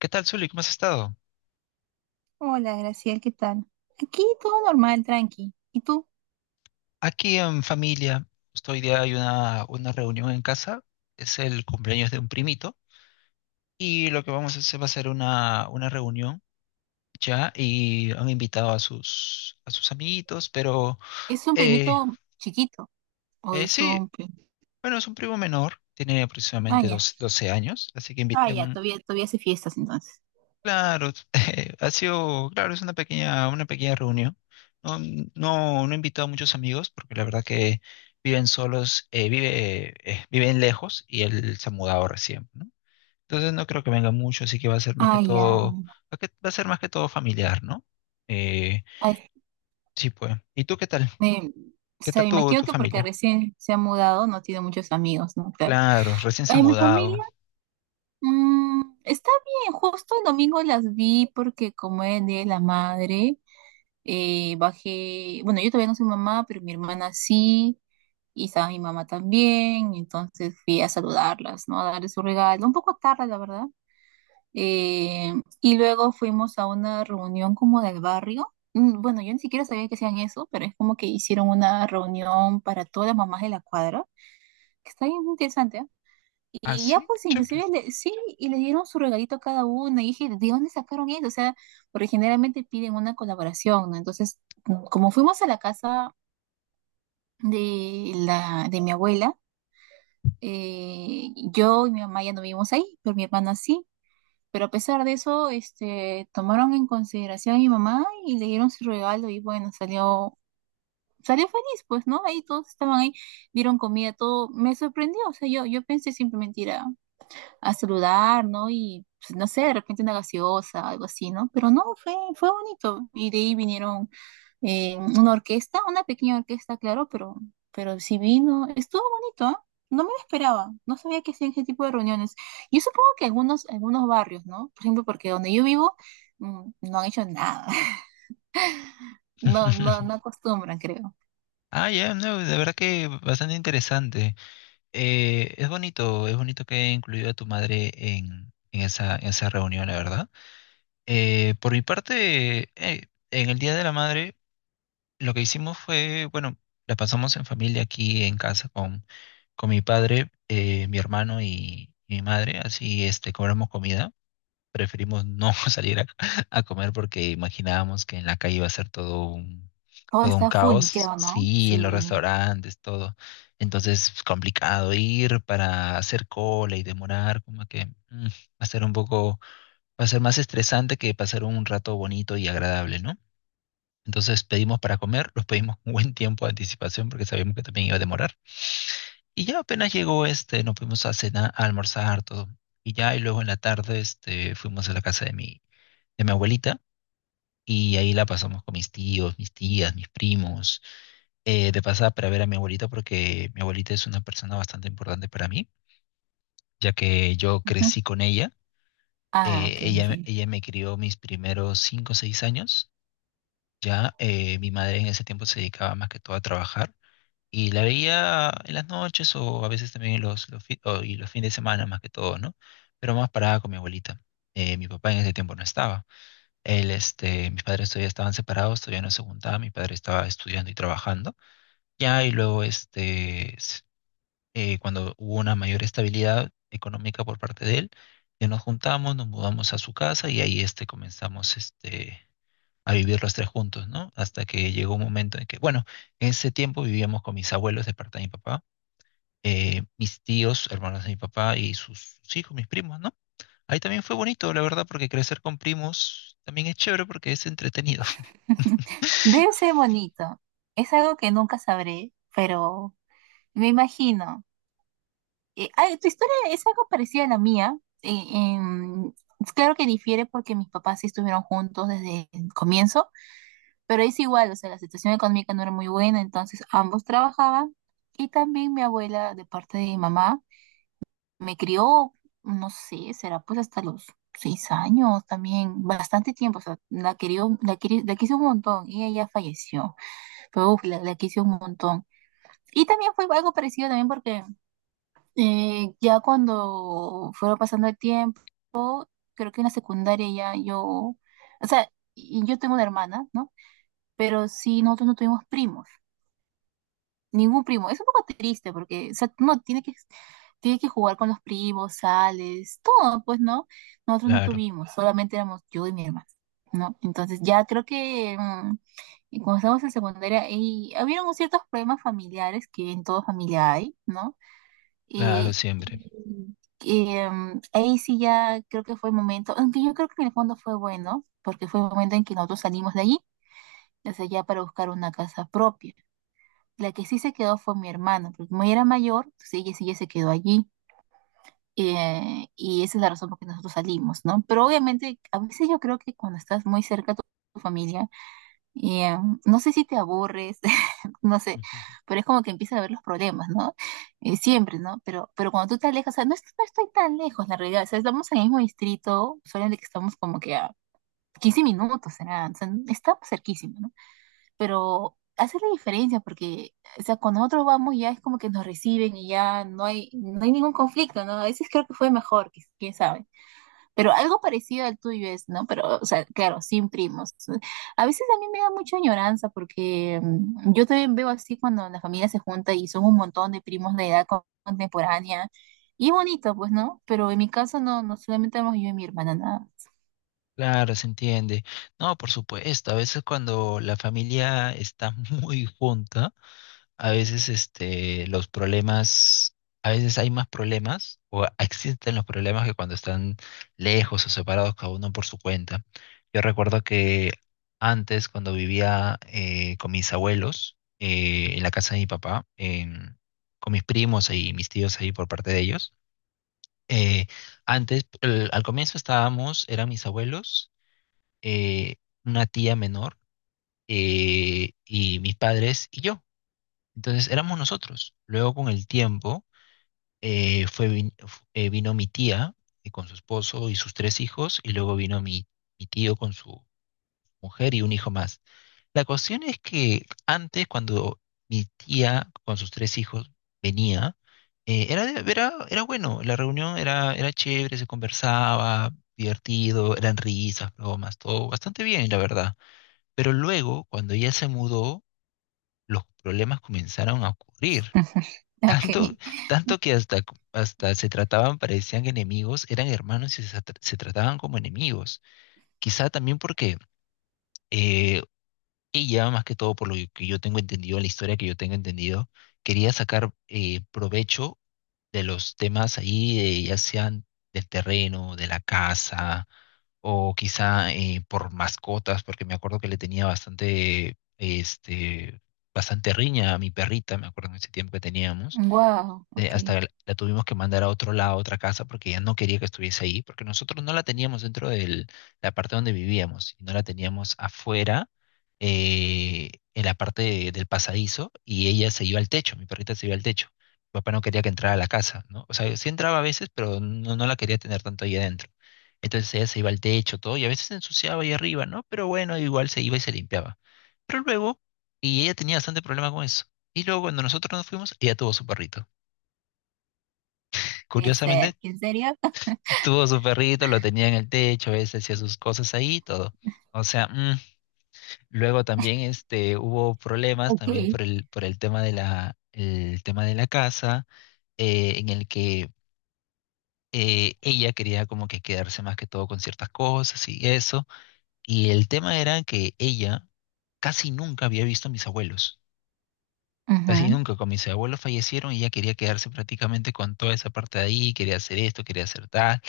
¿Qué tal, Zuli? ¿Cómo has estado? Hola, Graciel, ¿qué tal? Aquí todo normal, tranqui. ¿Y tú? Aquí en familia, justo hoy día hay una reunión en casa, es el cumpleaños de un primito, y lo que vamos a hacer va a ser una reunión ya, y han invitado a sus amiguitos, pero ¿Es un eh, primito chiquito o es sí, un primo? bueno, es un primo menor, tiene Ah, aproximadamente ya. 12, 12 años, así que Ah, ya, todavía hace fiestas entonces. claro, ha sido, claro, es una pequeña reunión. No, no, no he invitado a muchos amigos porque la verdad que viven solos, vive, viven lejos y él se ha mudado recién, ¿no? Entonces no creo que venga mucho, así que va a ser más Ah, que ya. todo, va a ser más que todo familiar, ¿no? Eh, Ay, sí, pues. ¿Y tú qué tal? me, o ¿Qué sea, tal me tu, imagino tu que porque familia? recién se ha mudado no tiene muchos amigos, ¿no? Claro. Claro, recién se ha Ay, mi mudado. familia, está bien. Justo el domingo las vi porque como es el Día de la Madre, bajé, bueno, yo todavía no soy mamá, pero mi hermana sí. Y estaba mi mamá también, entonces fui a saludarlas, ¿no? A darle su regalo, un poco tarde, la verdad. Eh, y luego fuimos a una reunión como del barrio. Bueno, yo ni siquiera sabía que hacían eso, pero es como que hicieron una reunión para todas las mamás de la cuadra, que está bien interesante, ¿ah? Ah, Y ya sí, qué pues chévere. inclusive le- sí, y les dieron su regalito a cada una, y dije, ¿de dónde sacaron eso? O sea, porque generalmente piden una colaboración, ¿no? Entonces, como fuimos a la casa de mi abuela. Yo y mi mamá ya no vivimos ahí, pero mi hermana sí. Pero a pesar de eso, este, tomaron en consideración a mi mamá y le dieron su regalo y bueno, salió feliz, pues, ¿no? Ahí todos estaban ahí, dieron comida, todo. Me sorprendió, o sea, yo pensé simplemente ir a saludar, ¿no? Y pues, no sé, de repente una gaseosa, algo así, ¿no? Pero no, fue bonito. Y de ahí vinieron una orquesta, una pequeña orquesta, claro, pero sí vino, estuvo bonito, ¿ah? No me lo esperaba, no sabía que hacían ese tipo de reuniones. Yo supongo que algunos barrios, ¿no? Por ejemplo, porque donde yo vivo, no han hecho nada. No, no, no acostumbran, creo. Ah, ya, no, de verdad que bastante interesante. Es bonito, es bonito que haya incluido a tu madre en esa reunión, la verdad. Por mi parte, en el Día de la Madre, lo que hicimos fue, bueno, la pasamos en familia aquí en casa con mi padre, mi hermano y mi madre, así este, cobramos comida preferimos no salir a comer porque imaginábamos que en la calle iba a ser Todo todo un está full, caos, creo, ¿no? sí, en los Sí. restaurantes, todo. Entonces, es complicado ir para hacer cola y demorar, como que va a ser un poco, va a ser más estresante que pasar un rato bonito y agradable, ¿no? Entonces pedimos para comer, los pedimos con buen tiempo de anticipación porque sabíamos que también iba a demorar. Y ya apenas llegó este, nos fuimos a cenar, a almorzar, todo. Y ya, y luego en la tarde, este, fuimos a la casa de mi abuelita y ahí la pasamos con mis tíos, mis tías, mis primos. De pasada para ver a mi abuelita porque mi abuelita es una persona bastante importante para mí, ya que yo Ujú. crecí con ella. Ah, OK, ella, entiendo. ella me crió mis primeros cinco o seis años. Ya mi madre en ese tiempo se dedicaba más que todo a trabajar y la veía en las noches o a veces también en los, los fines de semana más que todo, ¿no? Pero más parada con mi abuelita. Mi papá en ese tiempo no estaba. Él, este, mis padres todavía estaban separados, todavía no se juntaban, mi padre estaba estudiando y trabajando. Ya, y luego, este, cuando hubo una mayor estabilidad económica por parte de él, ya nos juntamos, nos mudamos a su casa y ahí, este, comenzamos, este, a vivir los tres juntos, ¿no? Hasta que llegó un momento en que, bueno, en ese tiempo vivíamos con mis abuelos de parte de mi papá, mis tíos, hermanos de mi papá y sus hijos, mis primos, ¿no? Ahí también fue bonito, la verdad, porque crecer con primos también es chévere porque es entretenido. Debe ser bonito. Es algo que nunca sabré, pero me imagino. Ay, tu historia es algo parecida a la mía. Eh, em, es claro que difiere porque mis papás sí estuvieron juntos desde el comienzo, pero es igual, o sea, la situación económica no era muy buena, entonces ambos trabajaban. Y también mi abuela, de parte de mi mamá, me crió, no sé, será pues hasta los 6 años también, bastante tiempo, o sea, la querió, la quise un montón y ella falleció. Uf, la quise un montón. Y también fue algo parecido también porque ya cuando fueron pasando el tiempo, creo que en la secundaria o sea, y yo tengo una hermana, ¿no? Pero sí, nosotros no tuvimos primos, ningún primo. Es un poco triste porque, o sea, uno tiene que jugar con los primos, sales, todo, pues, ¿no? Nosotros no Claro, tuvimos, solamente éramos yo y mi hermana, ¿no? Entonces ya creo que y cuando estábamos en secundaria, y habían ciertos problemas familiares que en toda familia hay, ¿no? claro, Y, siempre. y ahí sí ya creo que fue el momento, aunque yo creo que en el fondo fue bueno, porque fue el momento en que nosotros salimos de allí, desde allá para buscar una casa propia. La que sí se quedó fue mi hermana, porque como ella era mayor, entonces ella sí ya se quedó allí. Y esa es la razón por la que nosotros salimos, ¿no? Pero obviamente, a veces yo creo que cuando estás muy cerca a tu familia, Y eh, no sé si te aburres, no sé, Ujú. pero es como que empiezan a ver los problemas, ¿no? Siempre, ¿no? Pero cuando tú te alejas, o sea, no, no estoy tan lejos, la realidad, o sea, estamos en el mismo distrito, solamente que estamos como que a 15 minutos, será, o sea, estamos cerquísimos, ¿no? Pero hace la diferencia porque, o sea, cuando nosotros vamos ya es como que nos reciben y ya no hay ningún conflicto, ¿no? A veces creo que fue mejor, quién sabe. Pero algo parecido al tuyo es, ¿no? Pero, o sea, claro, sin primos. A veces a mí me da mucha añoranza porque yo también veo así cuando la familia se junta y son un montón de primos de edad contemporánea. Y es bonito, pues, ¿no? Pero en mi caso no, no solamente éramos yo y mi hermana, nada. Claro, se entiende. No, por supuesto, a veces cuando la familia está muy junta, a veces este, los problemas, a veces hay más problemas o existen los problemas que cuando están lejos o separados cada uno por su cuenta. Yo recuerdo que antes, cuando vivía con mis abuelos, en la casa de mi papá, con mis primos y mis tíos ahí por parte de ellos, Eh, antes, al comienzo estábamos, eran mis abuelos, eh, una tía menor y mis padres y yo. Entonces éramos nosotros. Luego con el tiempo fue, vino mi tía con su esposo y sus tres hijos y luego vino mi, mi tío con su mujer y un hijo más. La cuestión es que antes, cuando mi tía con sus tres hijos venía, era, era, era bueno, la reunión era, era chévere, se conversaba, divertido, eran risas, bromas, todo bastante bien, la verdad. Pero luego, cuando ella se mudó, los problemas comenzaron a ocurrir. OK. Tanto, tanto que hasta, hasta se trataban, parecían enemigos, eran hermanos y se trataban como enemigos. Quizá también porque eh, ella, más que todo por lo que yo tengo entendido, la historia que yo tengo entendido, quería sacar provecho de los temas ahí, ya sean del terreno, de la casa, o quizá por mascotas, porque me acuerdo que le tenía bastante, este, bastante riña a mi perrita, me acuerdo en ese tiempo que teníamos Wow, OK. hasta la tuvimos que mandar a otro lado, a otra casa, porque ella no quería que estuviese ahí, porque nosotros no la teníamos dentro de la parte donde vivíamos, y no la teníamos afuera, en la parte del pasadizo, y ella se iba al techo, mi perrita se iba al techo. Mi papá no quería que entrara a la casa, ¿no? O sea, sí entraba a veces, pero no, no la quería tener tanto ahí adentro. Entonces ella se iba al techo, todo, y a veces se ensuciaba ahí arriba, ¿no? Pero bueno, igual se iba y se limpiaba. Pero luego, y ella tenía bastante problema con eso. Y luego cuando nosotros nos fuimos, ella tuvo su perrito. Puede ser. Curiosamente, ¿En serio? tuvo su perrito, lo tenía en el techo, ese hacía sus cosas ahí y todo. O sea, luego también este, hubo problemas también OK. Por el tema de la, el tema de la casa, en el que ella quería como que quedarse más que todo con ciertas cosas y eso. Y el tema era que ella casi nunca había visto a mis abuelos. Casi Ujú. nunca, con mis abuelos fallecieron y ella quería quedarse prácticamente con toda esa parte de ahí, quería hacer esto, quería hacer tal.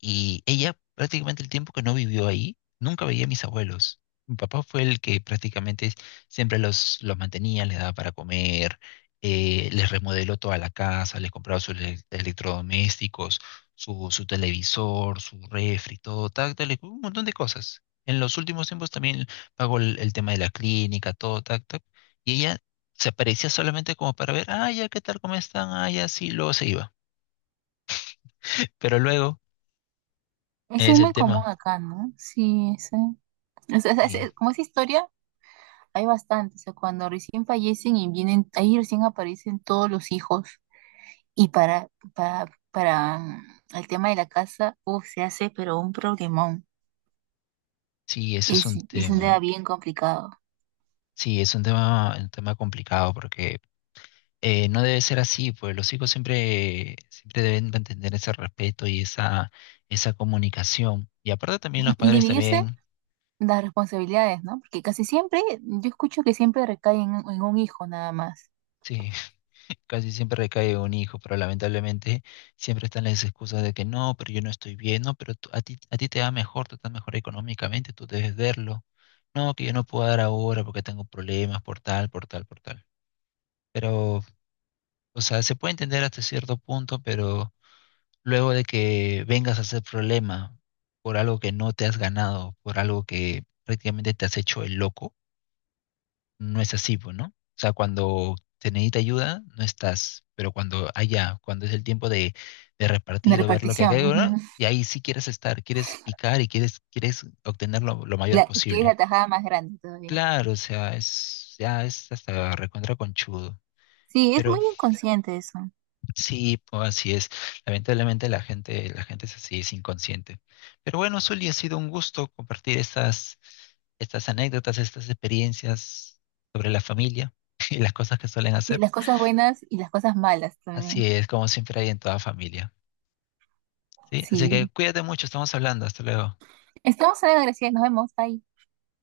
Y ella prácticamente el tiempo que no vivió ahí, nunca veía a mis abuelos. Mi papá fue el que prácticamente siempre los mantenía, les daba para comer, les remodeló toda la casa, les compraba sus electrodomésticos, su televisor, su refri, todo, tal, tal, un montón de cosas. En los últimos tiempos también pagó el tema de la clínica, todo, tac, tac. Y ella se aparecía solamente como para ver, ah, ya, ¿qué tal? ¿Cómo están? Ah, ya, sí, luego se iba. Pero luego Eso es es el muy común tema. acá, ¿no? Sí, sí. O sea, Y como esa historia hay bastante, o sea, cuando recién fallecen y vienen, ahí recién aparecen todos los hijos. Y para el tema de la casa, uf, se hace, pero un problemón. sí, ese es Es, un es un tema tema. bien complicado. Sí, es un tema complicado porque no debe ser así, pues los hijos siempre, siempre deben mantener ese respeto y esa comunicación. Y aparte también los Y padres dividirse también, las responsabilidades, ¿no? Porque casi siempre, yo escucho que siempre recae en un hijo nada más, sí, casi siempre recae un hijo, pero lamentablemente siempre están las excusas de que no, pero yo no estoy bien, no, pero tú- a ti te va mejor, tú estás mejor económicamente, tú debes verlo. No, que yo no puedo dar ahora porque tengo problemas por tal, por tal, por tal. Pero, o sea, se puede entender hasta cierto punto, pero luego de que vengas a hacer problema por algo que no te has ganado, por algo que prácticamente te has hecho el loco, no es así, pues, ¿no? O sea, cuando te necesita ayuda, no estás, pero cuando allá, cuando es el tiempo de la repartir o ver lo que hay, repartición, ¿verdad? ujú. Y ahí sí quieres estar, quieres picar y quieres, quieres obtener lo Y mayor la- y que es posible. la tajada más grande todavía. Claro, o sea, es, ya es hasta recontra conchudo, Sí, es pero muy inconsciente eso. sí, pues así es. Lamentablemente la gente es así, es inconsciente. Pero bueno, Zuli, ha sido un gusto compartir estas, estas anécdotas, estas experiencias sobre la familia y las cosas que suelen Sí, hacer. las cosas buenas y las cosas malas Así también. es, como siempre hay en toda familia. ¿Sí? Así que Sí. cuídate mucho, estamos hablando. Hasta luego. Estamos en la gracia, nos vemos, bye.